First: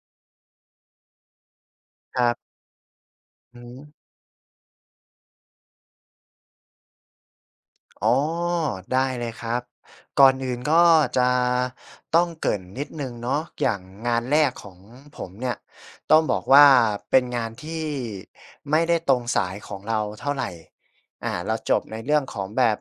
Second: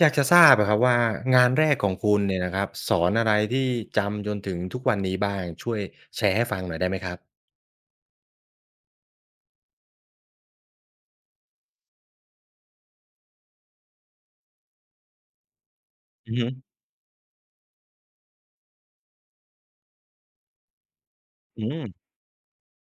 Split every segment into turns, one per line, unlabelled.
อยากจะทราบอะครับว่างานแรกของคุ
ค
ณ
รั
เนี่ย
บ
นะครับสอนอะไร
อือ
ที่
ฮึ
จำจนถึงทุกวันนี้บ้างช่วยแชร์ให้ฟังหน่อยได้ไหมครับ
อ๋อได้เลยครับก่อนอื่นก็จะต้องเกริ่นนิดหนึ่งเนาะอย่างงานแรกของผมเนี่ยต้อง
อื
บ
อ
อก
ฮึ
ว่าเป็นงานที่ไม่ได้ตรงสายของเราเท่าไรเรา
อื
จบ
ม
ในเรื่องของแบบ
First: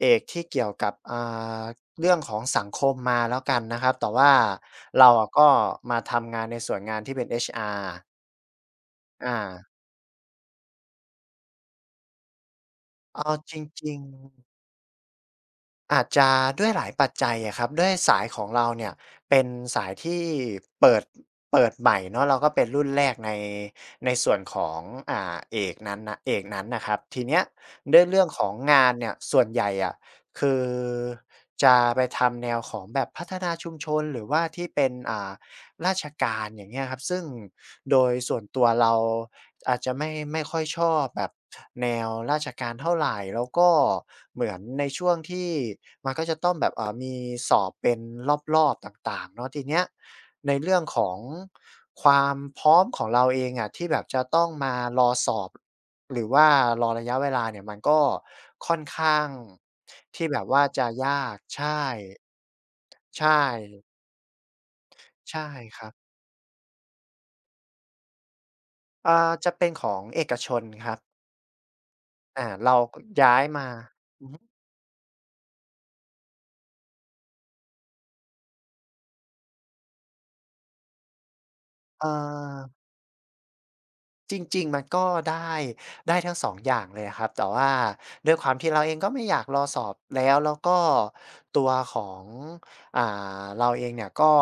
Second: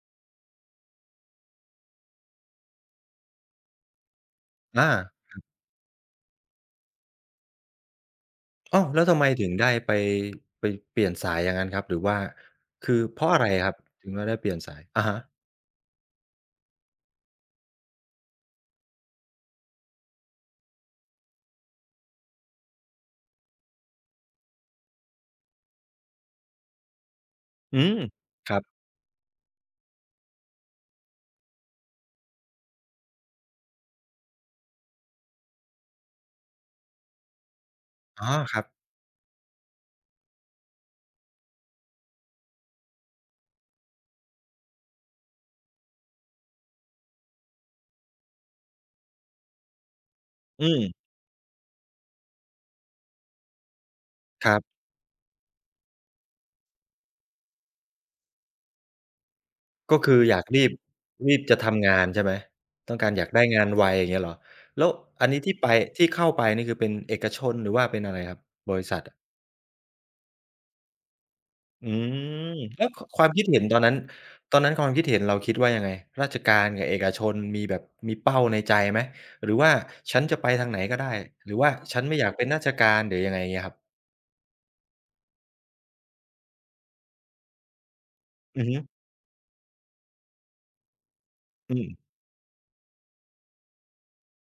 เอกที่เกี่ยวกับาเรื่องของสังคมมาแล้วกันนะครับแต่ว่า
อา
เราอะก็มาทำงานในส่วนงานที่เป็น HR
อ้าวแล้วทำไม
อา
ถึงได้ไปเปลี่ยนสายอย่างงั้นครับหรือว่าคือเพ
เอา
ราะอะไร
จร
ครับ
ิงๆ
ถึงว่าได้เปลี่ยนสายอะฮะ
อาจจะด้วยหลายปัจจัยอะครับด้วยสายของเราเนี่ยเป็นสายที่เปิดเปิดใหม่เนาะเราก็เป็นรุ่นแรกในส่วนของเอกนั้นนะเอกนั้นนะครับทีเนี้ย
อืม
ด้วยเรื่องขอ
ค
ง
รับ
งานเนี่ยส่วนใหญ่อะคือจะไปทำแนวของแบบพัฒนาชุมชนหรือว่าที่เป็นราชการอย่างเงี้ยครับซึ่งโดย
อ๋อ
ส่วน
ครั
ตั
บ
วเราอาจจะไม่ค่อยชอบแบบแนวราชการเท่าไรแล้วก็เหมือนในช่วงที่มันก็จะต้องแบบมีสอบเป็นรอบๆต่างๆเนาะทีเนี้ยใน
อื
เรื่อ
ม
งของความพร้อมของเราเองอะที่แบบจะต้อง
ครั
มา
บ
รอสอบหรือว่ารอระยะเวลาเนี่ยมันก็ค่อนข้าง
ก็คือ
ที่
อ
แบ
ยาก
บว่า
รีบ
จะยา
รี
ก
บจะ
ใช่
ทำงานใช่ไหมต้องการอยาก
ใช่
ได้งานไวอย่างเงี้ยเหรอแล้วอันนี้
ใช่
ที่ไป
ครับ
ที่เข้าไปนี่คือเป็นเอกชนหรือว่าเป็นอะไรครับบริษัท
อ่าจะเป็นของเอกชนครับ
อืม
เรา
แล้ว
ก
คความ
ย้าย
คิดเห็น
มา
ตอนนั้น
อือฮึ
ตอนนั้นความคิดเห็นเราคิดว่ายังไงราชการกับเอกชนมีแบบมีเป้าในใจไหมหรือว่าฉันจะไปทางไหนก็ได้หรือว่าฉัน
เอ่อ
ไม่อยากเป็นราชการหรือยังไงเงี้ยครับ
จริงๆมันก็ได้ได้ทั้งสองอย่างเลยอะครับแต่ว่าด้วยความ
อือ
ที่
ฮึ
เราเองก็ไม่อยากรอสอบแล้วก็ตัว
อืม
ของอ่เราเองเนี่ยก็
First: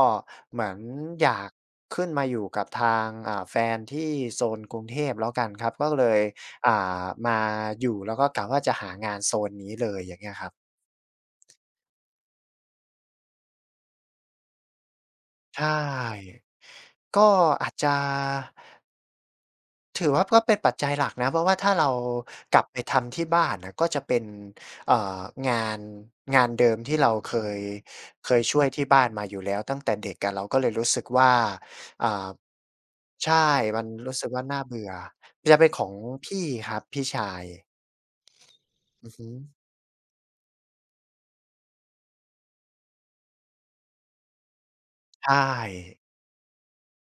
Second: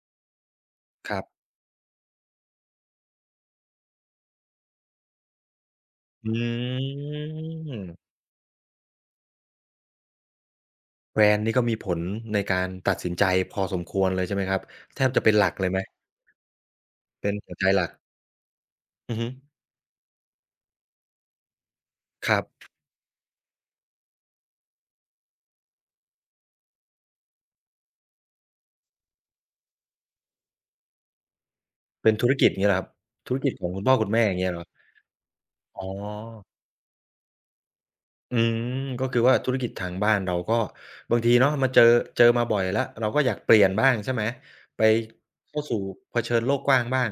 เหมือน
ครับ
อยากขึ้นมาอยู่กับทางแฟนที่โซนกรุงเทพแล้วกันครับก็เลย
อื
อ่มาอยู่แล้
ม
วก็กะว่าจะหางานโซนนี้เลยอย่างเงี้ยครับ
แบรนด์นี่ก็มีผลในการตัดสินใจพอสมควรเลยใช่ไหมครับแทบจะเป็นหลักเล
ใช่
ยไหม
ก็
เป็นหัวใจ
อาจ
หลัก
จะ
อือฮึ
ถือว่าก็เป็นปัจจัยหลักนะเพราะว่าถ้าเรา
ครั
กลับ
บ
ไปทำที่บ้านนะก็จะเป็นเอ่องานงานเดิมที่เราเคยช่วยที่บ้านมาอยู่แล้วตั้งแต่เด็กอะเราก็เลยรู้สึกว่า
เป็น
อ่า
ธุรกิจเงี้ยเหรอครับธุร
ใช่
กิจของคุ
มั
ณ
น
พ่อคุณ
รู้
แม่
สึก
อย่าง
ว่า
เงี้ยเหร
น่า
อ
เบื่อจะเป็นข
อ๋
อ
อ
งพี่ครับพี่ชาย
อืมก็
อือ
คือ
ฮึ
ว่าธุรกิจทางบ้านเราก็บางทีเนาะมาเจอเจอมาบ่อยแล้วเราก็อยากเปลี่ยนบ้างใช่ไหมไป
ใช
เข้าสู่
่
เผชิญโลกกว้างบ้าง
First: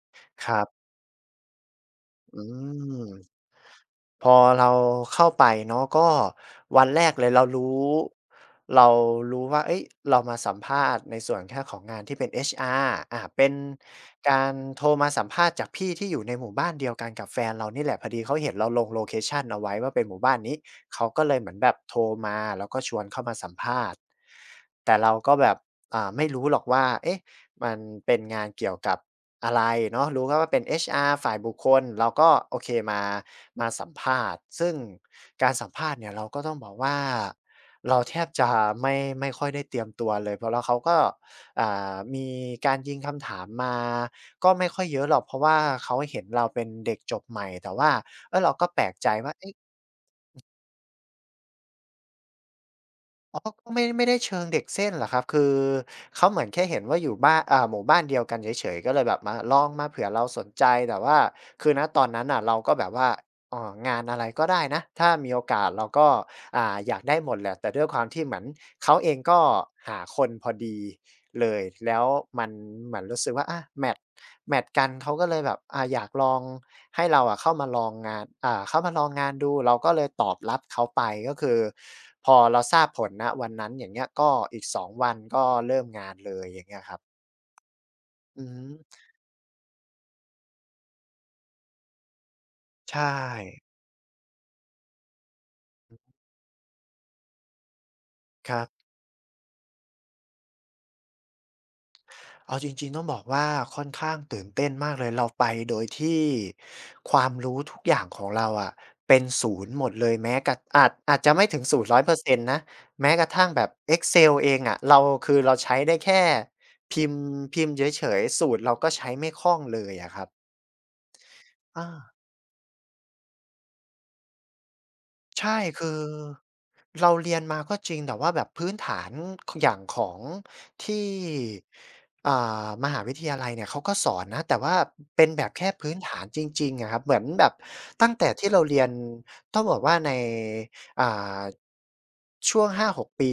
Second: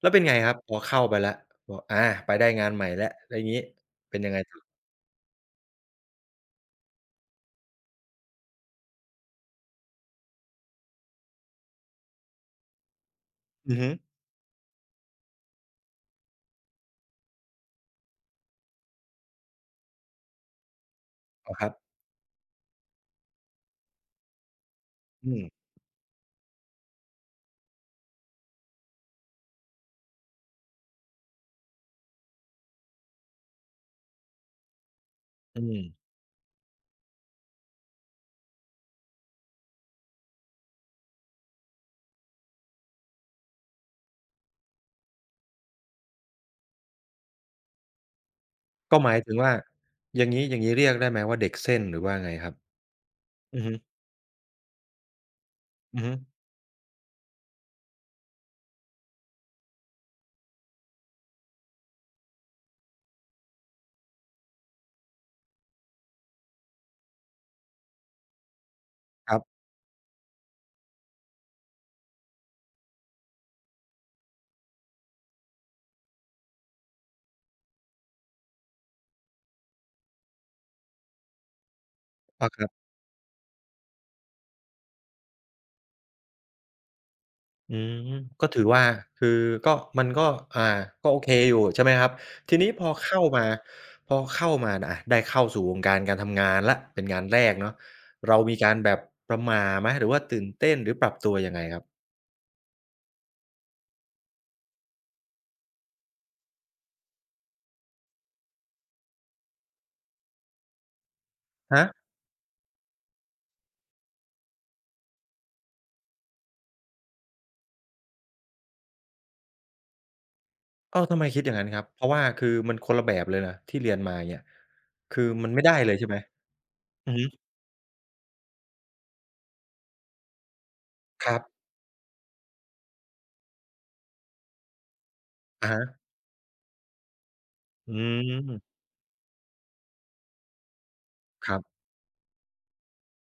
แล้วเป็นไง
ค
ครับ
รั
พอ
บ
เข้าไปแล้วบอกอาไป
อื
ได้งานใหม่แล้วแล้
ม
วอย่างี้เป็น
พ
ยัง
อ
ไงต่อ
เราเข้าไปเนาะก็วันแรกเลยเรารู้ว่าเอ้ยเรามาสัมภาษณ์ในส่วนแค่ของงานที่เป็น HR อชอาร์เป็น
อือฮึ
การโทรมาสัมภาษณ์จากพี่ที่อยู่ในหมู่บ้านเดียวกันกับแฟนเรานี่แหละพอดีเขาเห็นเราลงโลเคชันเอาไว้ว่าเป็นหมู่บ้านนี้เขาก็เลยเห
อ
มือ
อ
น
ค
แบ
รับ
บโทรมาแล้วก็ชวนเข้ามาสัมภาษณ์แต่เรา
อื
ก็แบ
ม
บไม่รู้หรอกว่าเอ๊ะ มันเป็นงานเกี่ยวกับอะไรเนาะรู้แค่ว่าเป็น HR ฝ่ายบุคคลเราก็โอเคมาสัมภาษณ์ซึ่งการ
อื
สัม
ม
ภาษณ์เนี่ยเราก็ต้องบอกว่าเราแทบจะไม่ไม่ค่อยได้เตรียมตัวเลยเพราะแล้วเขาก็มีการยิงคำถามมาก็ไม่ค่อยเยอะหรอกเพราะว่าเขาเห็นเราเป็นเด็กจบใหม่แต่ว่าเออเราก็แปลก
ก็
ใจ
หมาย
ว่า
ถึงว่า
เอ๊ะ
อย่างงี้อย่างงี้เรียกได้ไหมว่าเด็กเส้นหรือว่าไงครับ
อ๋อ
อือ
ก็
ฮึ
ไม่ได้เชิงเด็กเส้นหรอกครับคือ
อือฮึ
เขาเหมือนแค่เห็นว่าอยู่บ้านหมู่บ้านเดียวกันเฉยๆก็เลยแบบมาลองมาเผื่อเราสนใจแต่ว่าคือณตอนนั้นน่ะเราก็แบบว่างานอะไรก็ได้นะถ้ามีโอกาสเราก็อยากได้หมดแหละแต่ด้วยความที่เหมือนเขาเอง
ครั
ก็
บ
หาคนพอดี เลยแล้วมันเหมือนรู้สึกว่าอาแมตช์กันเขาก็เลยแบบอยากลองให้เราอะเข้ามาลองงานเข้ามาลองงานดูเราก็เลยตอบรับเขาไปก็คือพอ
อาค
เรา
รั
ทราบ
บ
ผลณวันนั้นอย่างเงี้ยก็อีก2วันก็เริ่มงานเลยอย่างเงี้ยครับ
อืม
อื
ก็
อ
ถื
ฮึ
อว่าคือก็มันก็อ่าก็โอเคอยู่ใช่ไหมครับทีนี้พอ
ใช่
เข้ามาพอเข้ามาน่ะอะได้เข้าสู่วงการการทำงานแล้วเป็นงานแรกเนาะเรา
ค
มี
รับ
การแบบประหม่าไหมหรือว่าตื่นเต้นหรือปรับตัวยังไงครับ
เอาจริงๆต้องบอกว่าค่อนข้างตื่นเต้นมากเลยเราไปโดยที่ความรู้ทุกอย่างของเราอะเป็นศูนย์หมดเลยแม้กระอาจอาจจะไม่ถึงศู
ฮะ
นย์100%นต์นะแม้กระทั่งแบบเอ็กเซลเองอะเราคือเราใช้ได้แค่พิมพ์พิมพ์เฉยๆสูตรเราก็ใช้ไม่คล่องเลยอะครับ
อ้าวทำไมคิดอย่างงั้นครับ
อา
เพราะว่าคือมันคนละแบบเลยนะที่เรียนมาอย่างเงี้ยคือมัน
ใช่
ไม่ได้
คื
เลย
อ
ใช่ไหมอื
เรา
อฮึ
เรียนมาก็จริงแต่ว่าแบบพื้นฐานขอย่างของที่
ครับ
อ่ามหาวิทยาลัยเนี่ยเขาก็สอนนะแต่ว่าเป็นแบบแค่
อะฮะ
พื้นฐานจริงๆอะครับเหมือนแบบ
อื
ตั้งแต่ที่เรา
ม
เรียนต้องบอกว่าในอ่า
ครับ
ช่วง5-6ปี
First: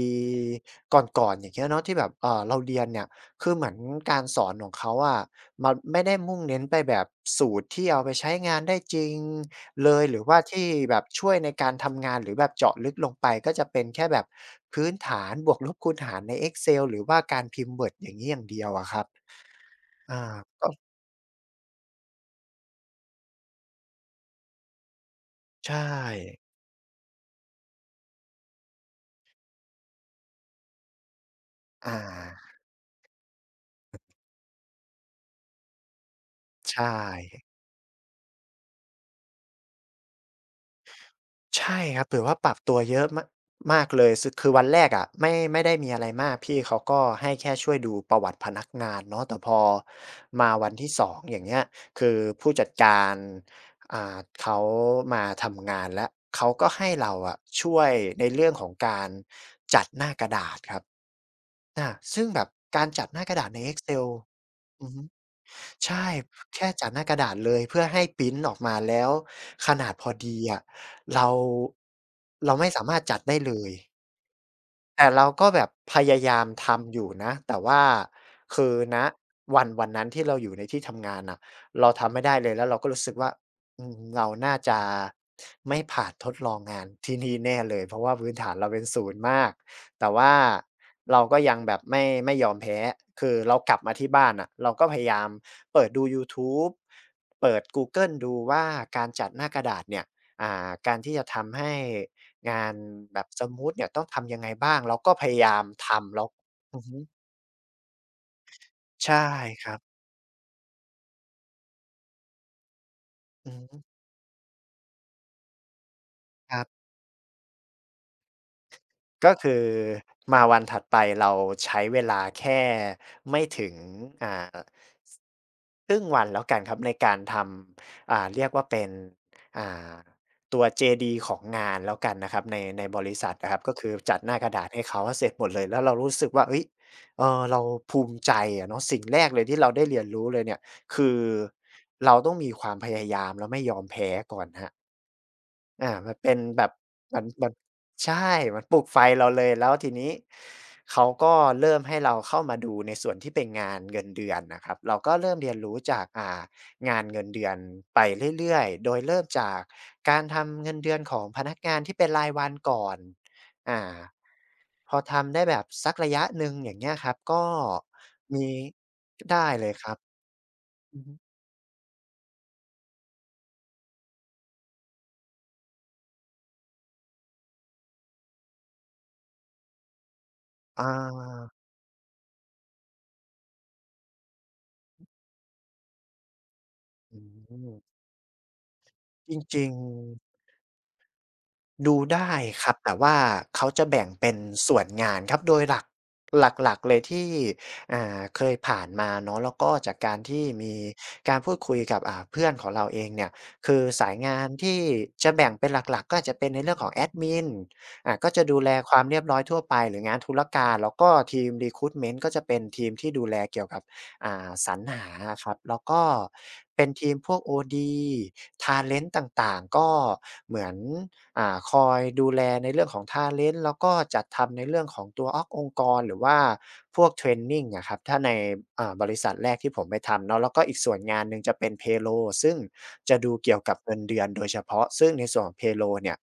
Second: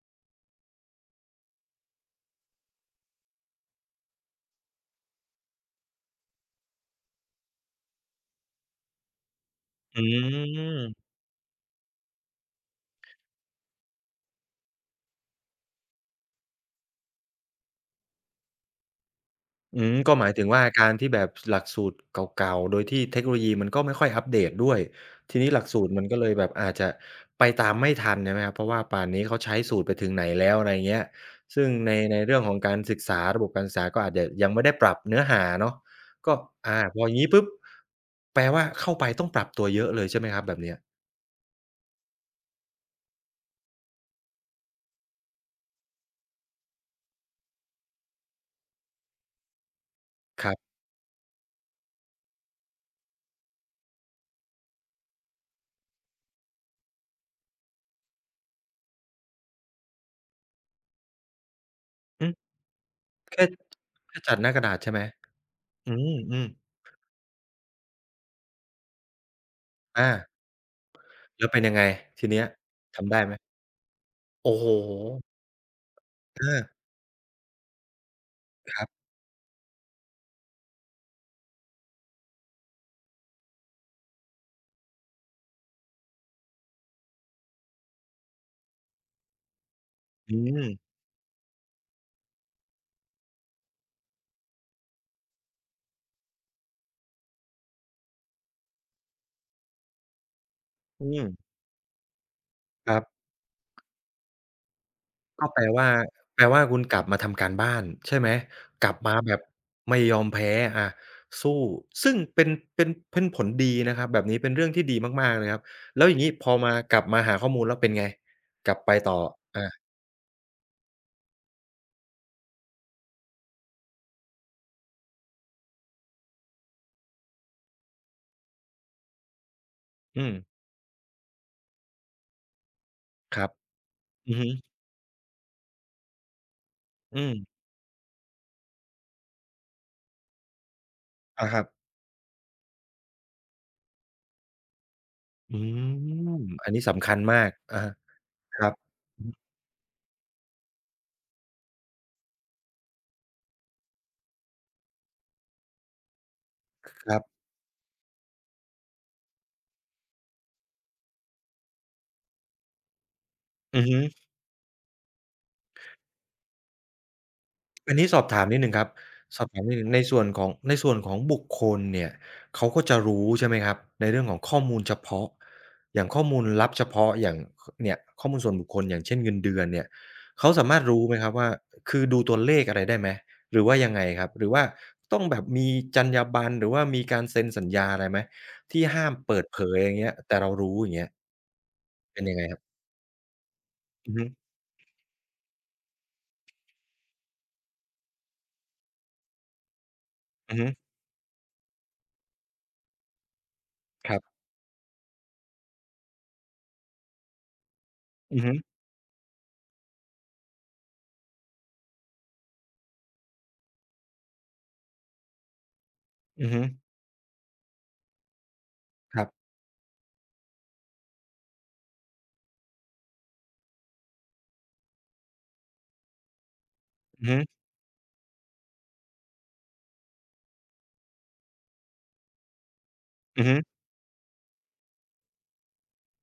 ก่อนๆอย่างเงี้ยเนาะที่แบบเราเรียนเนี่ย คือเหมือนการสอนของเขาอะมันไม่ได้มุ่งเน้นไปแบบสูตรที่เอาไปใช้งานได้จริงเล
อื
ยหรือว่าที่แบบ
ม
ช่วยในการทำงานหรือแบบเจาะลึกลงไปก็จะเป็นแค่แบบพื้นฐานบวกลบคูณหารใน Excel หรือว่าการพิมพ์ Word อย่างงี้อย่างเดียวอะครับ
อืมก็
อา
หมายถึงว่า
ก็
การที่แบบหลักสูตรเก่าๆ โดยที่เทคโนโลยีมันก็ไม่ค่อยอัปเดตด้วยทีนี้หลักสู
ใช่
ตรมันก็เลยแบบอาจจะไปตามไม่ทันใช่ไหมครับเพราะว่าป่านนี้เขาใช้สูตรไปถึงไหนแล้วอะไรเงี้ยซึ่ง
อ
ในเรื่องขอ
า
งการศึกษาระบบการศึกษาก็อาจจะยังไม่ได้ปรับเนื้อหาเนาะก็อ่า
ใช่
พออย่างงี้ปุ๊บแปลว่าเข้าไปต้องปรับตัวเยอะเลยใช่ไหมครับแบบเนี้ย
ใช่ครับถือว่าปรับตัวเยอะมะมากเลยซึคือวันแรกอะไม่ได้มีอะไรมากพี่เขาก็ให้แค่ช่วยดูประวัติพนักงานเนาะแต่พอ
ค
มา
รั
วัน
บ
ที่สองอย่างเงี้ยคือผู้จัดการเขามาทำงานแล้วเขาก็ให้เราอะช่วยในเรื่องของการจัดหน้ากระดาษครับอาซึ่
อื
ง
ม
แบบการจัดหน้ากระ
แค่
ดาษใน Excel
แค่จัดหน้ากระดาษ
อื
ใช่
อ
ไหม
ฮึ
อื
ใช่
มๆ
แค่จากหน้ากระดาษเลยเพื่อให้พรินต์ออกมาแล้วขนาดพ
อา
อดีอะเรา
แล้วเป็นยังไงทีเนี้ย
เราไม่สามารถ
ทำ
จัด
ได้ไหม
ได้เลย
โอ้โฮ
แต่เราก็แบบพยายาม
อา
ทำอยู่นะแต่ว่าคือ
ครั
ณ
บ
วันนั้นที่เราอยู่ในที่ทำงานน่ะเราทำไม่ได้เลยแล้วเราก็รู้สึกว่าอืมเราน่าจะไม่ผ่านทดลองงานที่นี่แน่เลยเพราะว่าพื้นฐานเราเป็นศูนย์มากแต่ว่า
อืม
เราก็ยังแบบไม่ยอมแพ้คือเรากลับมาที่บ้านน่ะเราก็พยายามเปิดดูยูทูบเปิดกูเกิลดูว่าการจัดหน้ากระดาษเนี่ยการ
อื
ที่จะ
ม
ทำให้ งาน
ครั
แบ
บ
บสมูทเนี่ยต้องทำยังไงบ้างเราก็พยา
ก็
ยา
แป
ม
ลว่า
ทำแล้ว
แปลว่าคุ
อื
ณ
อ
ก
ฮึ
ลับมาทำการบ้านใช่ไหมกลับมา
ใช่
แบบ
ครับ
ไม่ยอมแพ้อาสู้ซึ่งเป็นผล
อือ
ดี
ฮึ
นะครับแบบนี้เป็นเรื่องที่ดีมากๆเลยครับแล้วอย่างงี้พ
ค
อ
รับ
มากลับมาหาข้อมูลแล้วเป็นไงกลับไปต่อ
ก็คือ
อา
มาวันถัดไปเราใช้เวลาแค่ไม่ถึงอ่าครึ่งวันแล้วกันครับในการทำเรียกว่าเป็นอ่า
อืม
ตัวเจดีของงานแล้วกันนะครับในบริษัท
ครับ
นะครับก็คือจัดห
อือ
น้าก
ฮึ
ระดาษให้เขาเสร็จหมดเลยแล้วเรารู้สึกว่าเฮ้ย
อื
เออเรา
ม
ภูมิใจอะเนาะสิ่งแรกเลยที่เราได้เรียนรู้เลยเนี่ยคือ
อาครับ
เราต้องมีความพยายามและไม่ยอมแพ้ก่อนครับ
อื
อามันเป็น
ม
แบ
อั
บ
นนี้สำคัญ
มัน
มา
มั
ก
น
อะฮะ
ใช่
ค
มัน
รั
ป
บ
ลุกไฟ
อือ
เราเล
ฮึ
ยแล้วทีนี้เขาก็เริ่มให้เราเข้ามาดูในส่วนที่เป็นงานเงินเดือนนะครับเราก็เริ่มเรียนรู้จากงาน
ครั
เงิ
บ
นเดือนไปเรื่อยๆโดยเริ่มจากการทำเงินเดือนของพนักงานที่เป็นรายวันก่อน
อือ
อ่า
ฮึ
พอทำได้แบบสักระยะหนึ่งอย่างเงี้ยครับก็
อันนี้สอบถา
มี
มนิดหนึ่งครับสอ
ได้
บถาม
เลย
นิดห
ค
นึ่ง
รับ
ในส่วนของในส่วน
อือ
ข
ฮึ
องบุคคลเนี่ยเขาก็จะรู้ใช่ไหมครับในเรื่องของข้อมูลเฉพาะอย่างข้อมูลลับเฉพาะอย่างขเนี่ยข้อมูลส่วนบุคคลอย่างเช่นเงินเดือนเนี่ยเขาสามารถ
อา
รู้ไหมครับว่าคือดูตัวเลขอะไรได้ไหมหรือว่ายังไงครับหรือว่าต้องแบบมีจรรยาบรรณหรือว่ามี
อื
การเซ็นสัญ
ม
ญาอะไรไหมที่ห้าม
จ
เปิดเผ
ริง
ยอย่างเงี้ยแต่
ๆ
เรารู้อย่างเงี้ย
ดู
เป็น
ได้
ยังไงครั
ครั
บ
บแต่ว่าเขาจะแบ่ง
อือฮึ
เป็นส่วนงานครับโดยหลักหลักๆเลยที่เคยผ่านมาเนาะแล้วก็จากการที่
อือฮึ
มีการพูดคุยกับเพื่อนของเราเองเนี่ยคือสา
ค
ย
รับ
งานที่จะแบ่งเป็นหลักๆก็อาจจะเป็นในเรื่องของแอดมินก็
อือ
จะ
ฮึ
ดูแลความเรียบร้อยทั่วไปหรืองานธุรการแล้วก็ทีม recruitment ก็จะเป็นทีมที่ดูแลเกี่ยวกับ สรรหาครับแล้วก็
อือฮึ
เป็นทีมพวก OD talent
ค
ต
รับ
่างๆก็เหมือนคอยดูแลในเรื่องของ talent แล้วก็จัดทำในเรื่องของตัวออกองค์กรหรือว่าพวกเท
อือ
ร
ฮึ
นนิงนะครับถ้าในบริษัทแรกที่ผมไปทำเนาะแล้วก็อีกส่วนงานหนึ่งจะเป็น payroll ซึ่งจะดู
อือ
เกี่
ฮึ
ยวกับเงินเดือนโดยเฉพาะซึ่งในส่วนของ payroll เนี่ย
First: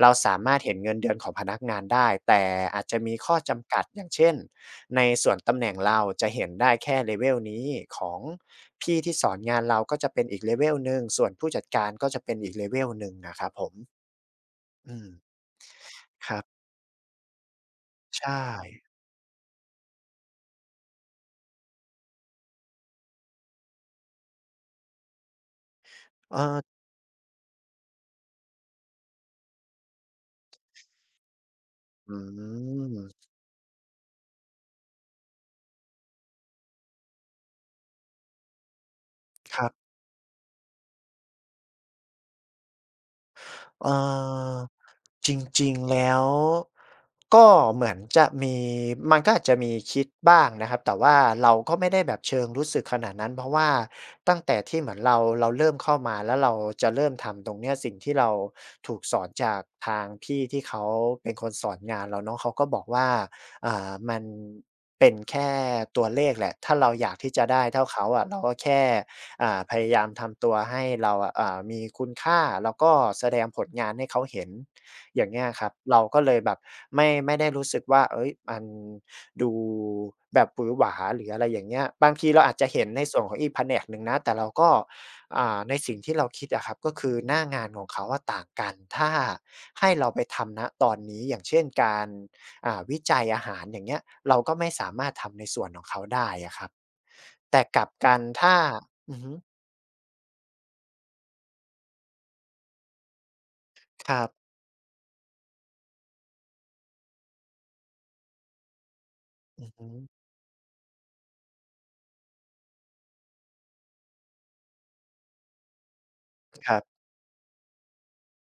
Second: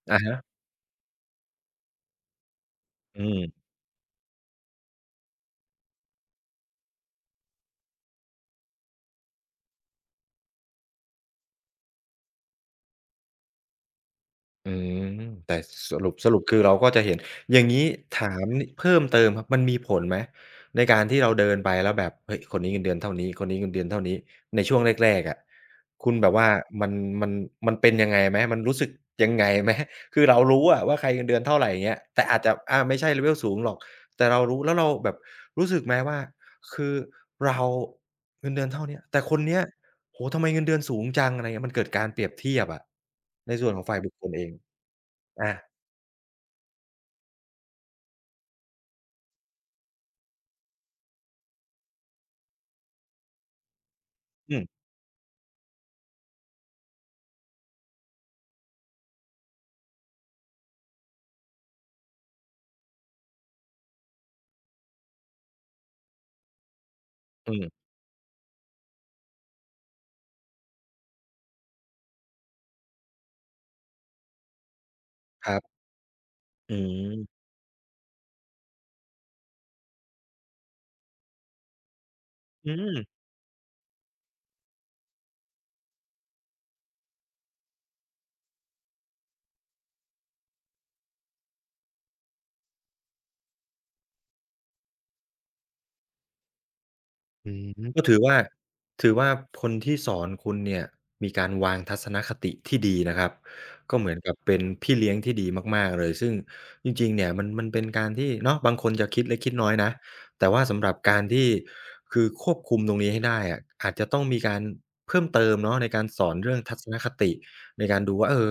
เรา
อะ
สา
ฮะ
มารถเห็นเงินเดือนของพนักงานได้แต่อาจจะมี
อื
ข้อ
ม
จำกัดอย่างเช่น ในส่วนตำแหน่งเราจะเห็นได้แค่เลเวลนี้ของพี่ที่สอนงานเราก็จะเป็นอีกเลเวลหนึ่งส่วนผู้จัดการก็จะเป็นอีกเลเวลหนึ่งอะครับผม
อื
อื
ม
ม
แต่สรุปส
ครั
รุปคื
บ
อเราก็จะเห็นอย่างงี้
ใช่
ถามนิเพิ่มเติมครับมันมีผลไหมในการที่เราเดินไปแล้วแบบเฮ้ยคนนี้เงินเดือนเท่านี้คนนี้เงินเดือนเท่านี้ในช่วงแรกๆอะคุณแบบ
เอ
ว่า
อ
มันมันมันเป็นยังไงไหมมันรู้สึกยังไงไหม คือเรารู้อะว่าใครเงินเดือนเท่าไรอย่างเงี้ย
อื
แต่อาจจะอา
ม
ไม่ใช่ level สูงหรอกแต่เรารู้แล้วเราแบบรู้สึกไหมว่าคือเราเงินเดือนเท่าเนี้ยแต่คนเนี้
ค
ย
รับ
โอ้โฮทำไมเงินเดือนสูงจังอะไรเงี้ยมันเกิดการเปรียบเทียบอะในส่วนของ
เอ่
ฝ่ายบุคคลเอง
อ จ
อา
ริงๆ แล้วก็เหมือนจะมีมันก็อาจจะมีคิดบ้างนะครับแต่ว่าเราก็ไม่ได้แบบเชิงรู้สึกขนาดนั้นเพราะว่าตั้ง
อื
แต่
ม
ที่เหมือนเราเริ่มเข้ามาแล้วเราจะเริ่มทำตรงเนี้ยสิ่งที่เราถูกสอนจากทางพี่ที่เขาเป็นคนสอนงานเราเนาะเขาก็บอกว่ามันเป็นแค่ตัวเลขแหละถ้าเราอยากที่จะ
อื
ได้
ม
เท่าเขาอะเราก็แค่พยายามทำตัวให้เราอะมีคุณค่าแล้วก็แสดงผลงานให้เขาเห็น อย่างเงี้ย
ครั
ครับ
บ
เราก็เลยแบบ
อื
ไม่
ม
ได้รู้สึกว่าเอ้ยมันดูแบบหวือหวาหรืออะไรอย่างเงี้ยบางทีเราอาจจะ
อื
เห็นในส่
ม
วนของอีกแผนกหนึ่งนะแต่เราก็ในสิ่งที่เราคิดอะครับก็คือหน้างานของเขาอะต่างกันถ้าให้เราไปทำณตอนนี้อย่างเช่นการวิจัยอาหารอย่างเงี้ยเราก็ไม่สามารถทำในส่วนของเขาได้อะครับ
อื
แต่
ม
กลับ
ก็
กั
ถือ
น
ว่า
ถ้า
ถือ
อือ
ว่า
ฮึ
คนที่สอนคุณเนี่ยมีการวางทัศนคติที่ดีนะครับก็เห
ค
มือน
รับ
กับเป็นพี่เลี้ยงที่ดีมากๆเลยซึ่งจริงๆเนี่ยมันเป็นการที่เนาะบางคนจะคิดเล็กคิด
อื
น้อ
อ
ย
ฮึ
นะแต่ว่าสำหรับการที่คือควบคุมตรงนี้ให้ได้อะอาจจะต้องมีการเพิ่มเติมเนาะในการสอนเรื่อง
ค
ทั
รั
ศนคติในการดูว่าเออ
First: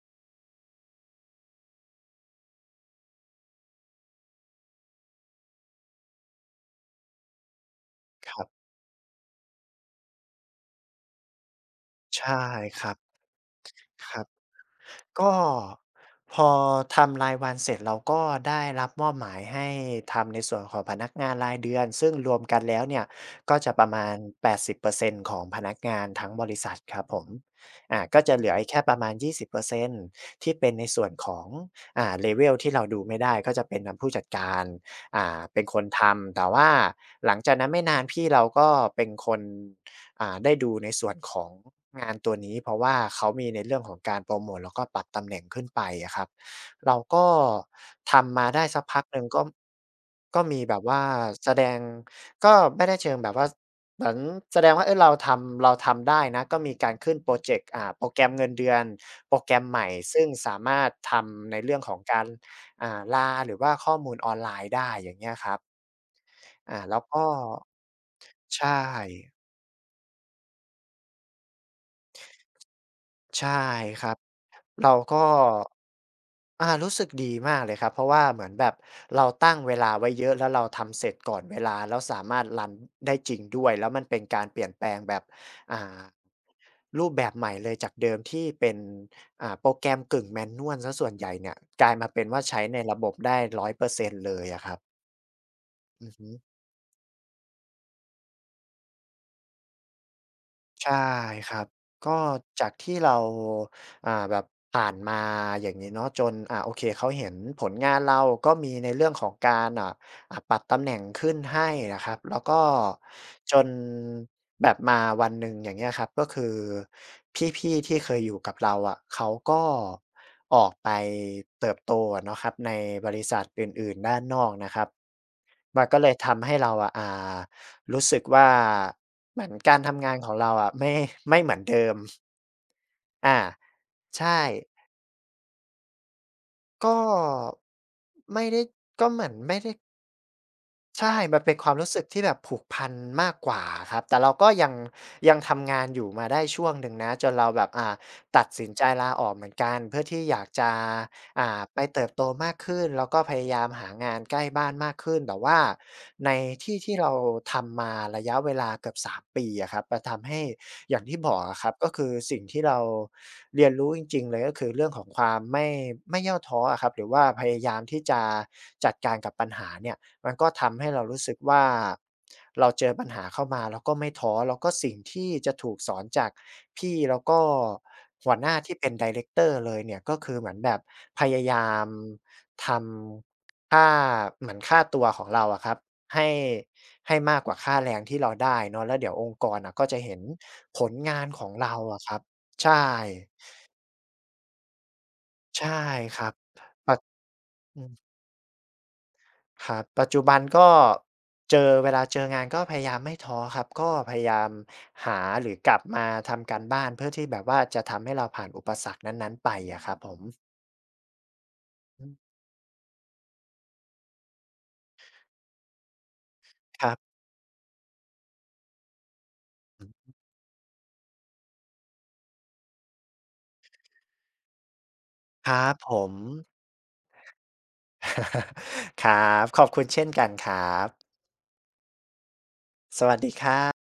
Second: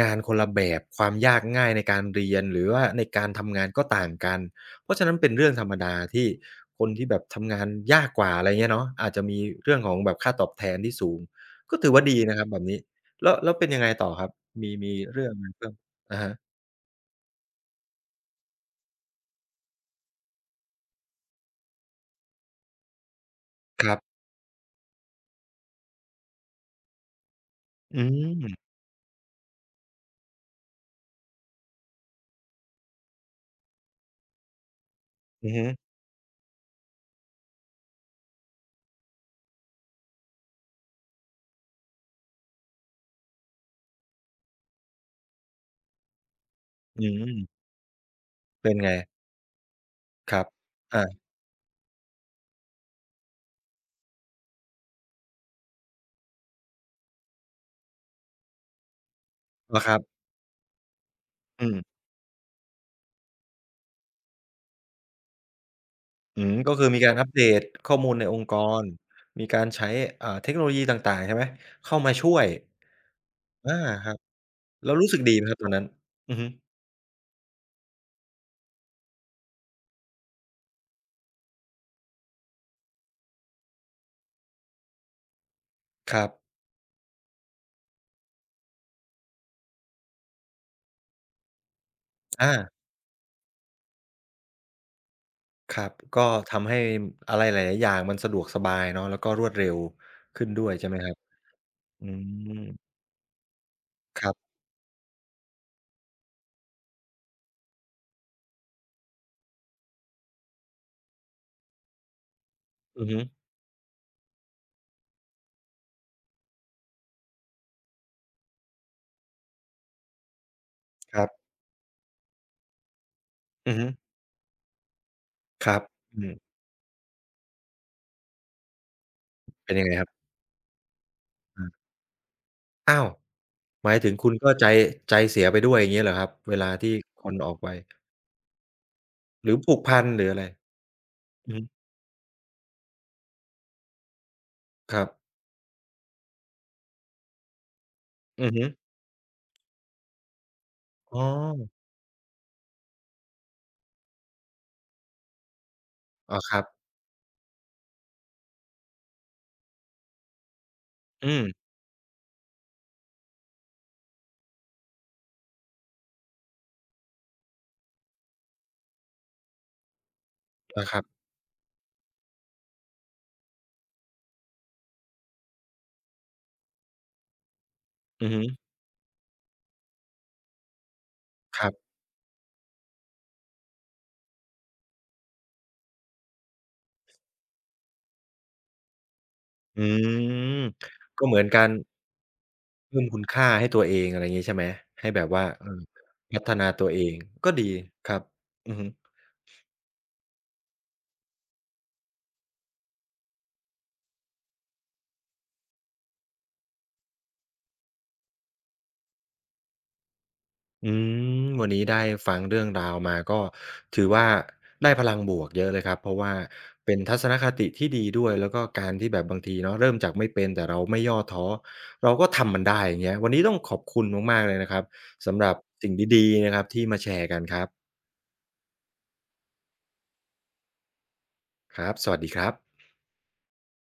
งานคนละแบบความยากง่ายในการเรียนหรือว่าในการทำงานก็ต่างกัน เพราะฉะนั้นเป็นเรื่องธรรมดาที่คนที่แบบทำงานยากกว่าอะ
บ
ไรเงี้ยเนาะอาจจะมีเรื่องของแบบค่าตอบแทนที่สูงก็ถือว่า
ๆ
ดีนะค
ใช่
รับแบบนี้
ครับ
แล้วเป็นยังไงต่
ค
อ
รั
ครับ
บ
มีเรื่อง
ก็
อะไรเพิ่มอะฮะ
พอทำรายวันเสร็จเราก็ได้รับมอบหมายให้ทำในส่วนของพนักงานรายเดือนซึ่งรวมกันแล้วเนี่ยก็จะป
ค
ระ
รั
มาณ
บ
80%ของพนักงานทั้งบริษัทครับผม
อื
ก็จะเหลืออีก
ม
แค่ประมาณ 20%ที่เป็นในส่วนของlevel ที่เราดูไม่ได้ก็จะเป็นทางผู้จัดการ
อือ
เป็น
ฮึ
คนทำแต่ว่าหลังจากนั้นไม่นานพี่เราก็เป็นคน ได้ดูในส่วนของงานตัวนี้เพราะว่าเขามีในเรื่องของการโปรโมตแล้วก็ปรับตำแหน่งขึ้นไปอะครับเรา
อื
ก็
ม
ทำมาได้
เป็น
สัก
ไง
พักหนึ่งก็
ค
ก็
รับ
มีแบบว่า
อา
แสดงก็ไม่ได้เชิงแบบว่าเหมือนแสดงว่าเออเราทำได้นะก็มีการขึ้นโปรเจกต์โปรแกรมเงินเดือนโปรแกรม
เหร
ให
อ
ม่
ครับ
ซึ่งสามารถทำใน
อื
เรื่องของ
ม
การลาหรือว่าข้อมูลออนไลน์ได้อย่างเงี้ยครับ
อืมก็คือ
แล้
มี
ว
การ
ก็
อัปเดตข้อมูลในองค์ก
ใช่
รมีการใช้เทคโนโลยีต่างๆใช่ไหมเข้ามาช่วย
ใช่
อา
ค
ค
รั
รั
บ
บ
เรา
แล้วรู้
ก็
สึกดีไหมครับตอนนั้นอือฮึ
รู้สึกดีมากเลยครับเพราะว่าเหมือนแบบเราตั้งเวลาไว้เยอะแล้วเราทำเสร็จก่อนเวลาแล้วสามารถรันได้จริงด้วยแล้วมันเป็นการเปลี่ยนแปลงแบบอ่า
ครับ
รูปแบบใหม่เลยจากเดิมที่เป็นโปรแกรมกึ่ง Manual เสียส่วนใหญ่เนี่ยกลายมาเป็นว่า
อา
ใช้ในระบบได้100%เปอร์เซ็นต์เลยอะครับ
ครับ
อือ
ก็
ฮึ
ทำให้อะไรหลายๆอย่างมันสะดวกสบายเนาะแล้วก็รวดเร็วขึ้นด้วยใช่
ใช่
ไหมครับ
ครับ
อื
ก็
ม
จากที่เรา
ครั
แบบ
บ
ผ่านมาอย่างงี้เนาะจนโอเคเขาเห็นผลงานเราก็มีในเรื่องของการปรับตำแหน่งขึ้นให้อะครับแล้วก็
อือฮึ
จนแบบมาวันหนึ่งอย่างเงี้ยครับก็คือพี่ๆที่เคยอยู่กับเราอะเขาก็ออกไป
ครับ
เติบโตอะเนาะครับในบริษัทอ
อือฮึ
ื่นๆด้านนอกนะครับ
ครับ
มันก็เลย
อืม
ทำให้เราอะารู้สึกว่าเหมือน
เป็น
การ
ยังไงค
ทำ
รั
งานข
บ
องเราอะไม่เหมือน
อา
เดิม
อ้าว
อา
หมายถึงคุณ
ใช่
ก็ใจเสียไปด้วยอย่างงี้เหรอครับเวลาที่
ก็
คนออกไป
ไม่ได้ก็เหมือน
หรื
ไม่
อ
ได้
ผูกพันหรืออะไร
ใช่มัน
อื
เป็
อ
น
ฮึ
ความรู้สึกที่แบบผูกพันมากกว่าครับแต่เราก็ยัง
ครับ
ยังทำงานอยู่มาได้ช่วงหนึ่งนะจนเราแบบตัด
อือฮึ
สินใจลาออกเหมือนกันเพื่อที่อยากจะ
อ๋อ
ไปเติบโตมากขึ้นแล้วก็พยายามหางานใกล้บ้านมากขึ้นแต่ว่าใน
อ๋อครับ
ที่ที่เราทำมาระยะเวลาเกือบ3ปีอะครับมันทำให้อย่างที่
อื
บอก
ม
อะครับก็คือสิ่งที่เราเรียนรู้จริงๆเลยก็คือเรื่องของความไม่ย่อท้ออะครับหรือว่าพยายามที่จะจัดการกับปัญหาเนี่ย มันก็ทำ
อา
ให้
ครั
เรา
บ
รู้สึกว่าเราเจอปัญหาเข้ามาเราก็ไม่ท้อแล้วก็สิ่งที่จะถูกสอนจากพี่แล้วก็
อือ
หัว
ฮึ
หน้าที่เป็นไดเรกเตอร์เลยเนี่ยก็คือเหมือนแบบพยา
ค
ยา
รั
ม
บ
ทำค่าเหมือนค่าตัวของเราอะครับให้ให้มากกว่าค่าแรงที่เราได้เนาะแล้วเดี๋ยวองค์กรน่ะ
อื
ก็จะเห็นผ
ม
ลงา
ก็
น
เห
ข
มือน
อง
กัน
เราอะครับใช่
เพิ่มคุณค่าให้ตัวเองอะไรอย่างงี้ใช่ไหมให้แบบว่าเอ
ใช่
อ
ครับ
พัฒนาตัว
ปัด
เองก็ดี
อืม
ครับอือฮึ
ครับปัจจุบันก็เจอเวลาเจองานก็พยายามไม่ท้อครับก็พยายามหาหรือกลับมาทำการบ้านเพื่อที่แบบว่าจะทำให้เราผ่านอุปสรรคนั้นๆไปอะครับผม
อืมวันนี้ได้
อืม
ฟังเรื่องราวมาก็ถือว่าได้พลังบวกเยอะเลยครับเพราะว่า
ครั
เป็น
บ
ทัศนคติที่ดีด้วยแล้วก็การที่แบบบางทีเนาะ
อื
เริ่มจา
ม
กไม่เป็นแต่เราไม่ย่อท้อเราก็ทำมันได้อย่างเงี้ยวันนี้ต้องขอบคุณมากๆเลยนะครับสำห
ค
รับ
รับ
สิ่
ผ
ง
ม
ดีๆนะครับที่มาแชร์กันครับ
ครับขอบคุณเช่นกันครับ
ครับสวัสดีครับ
สวัสดีครับ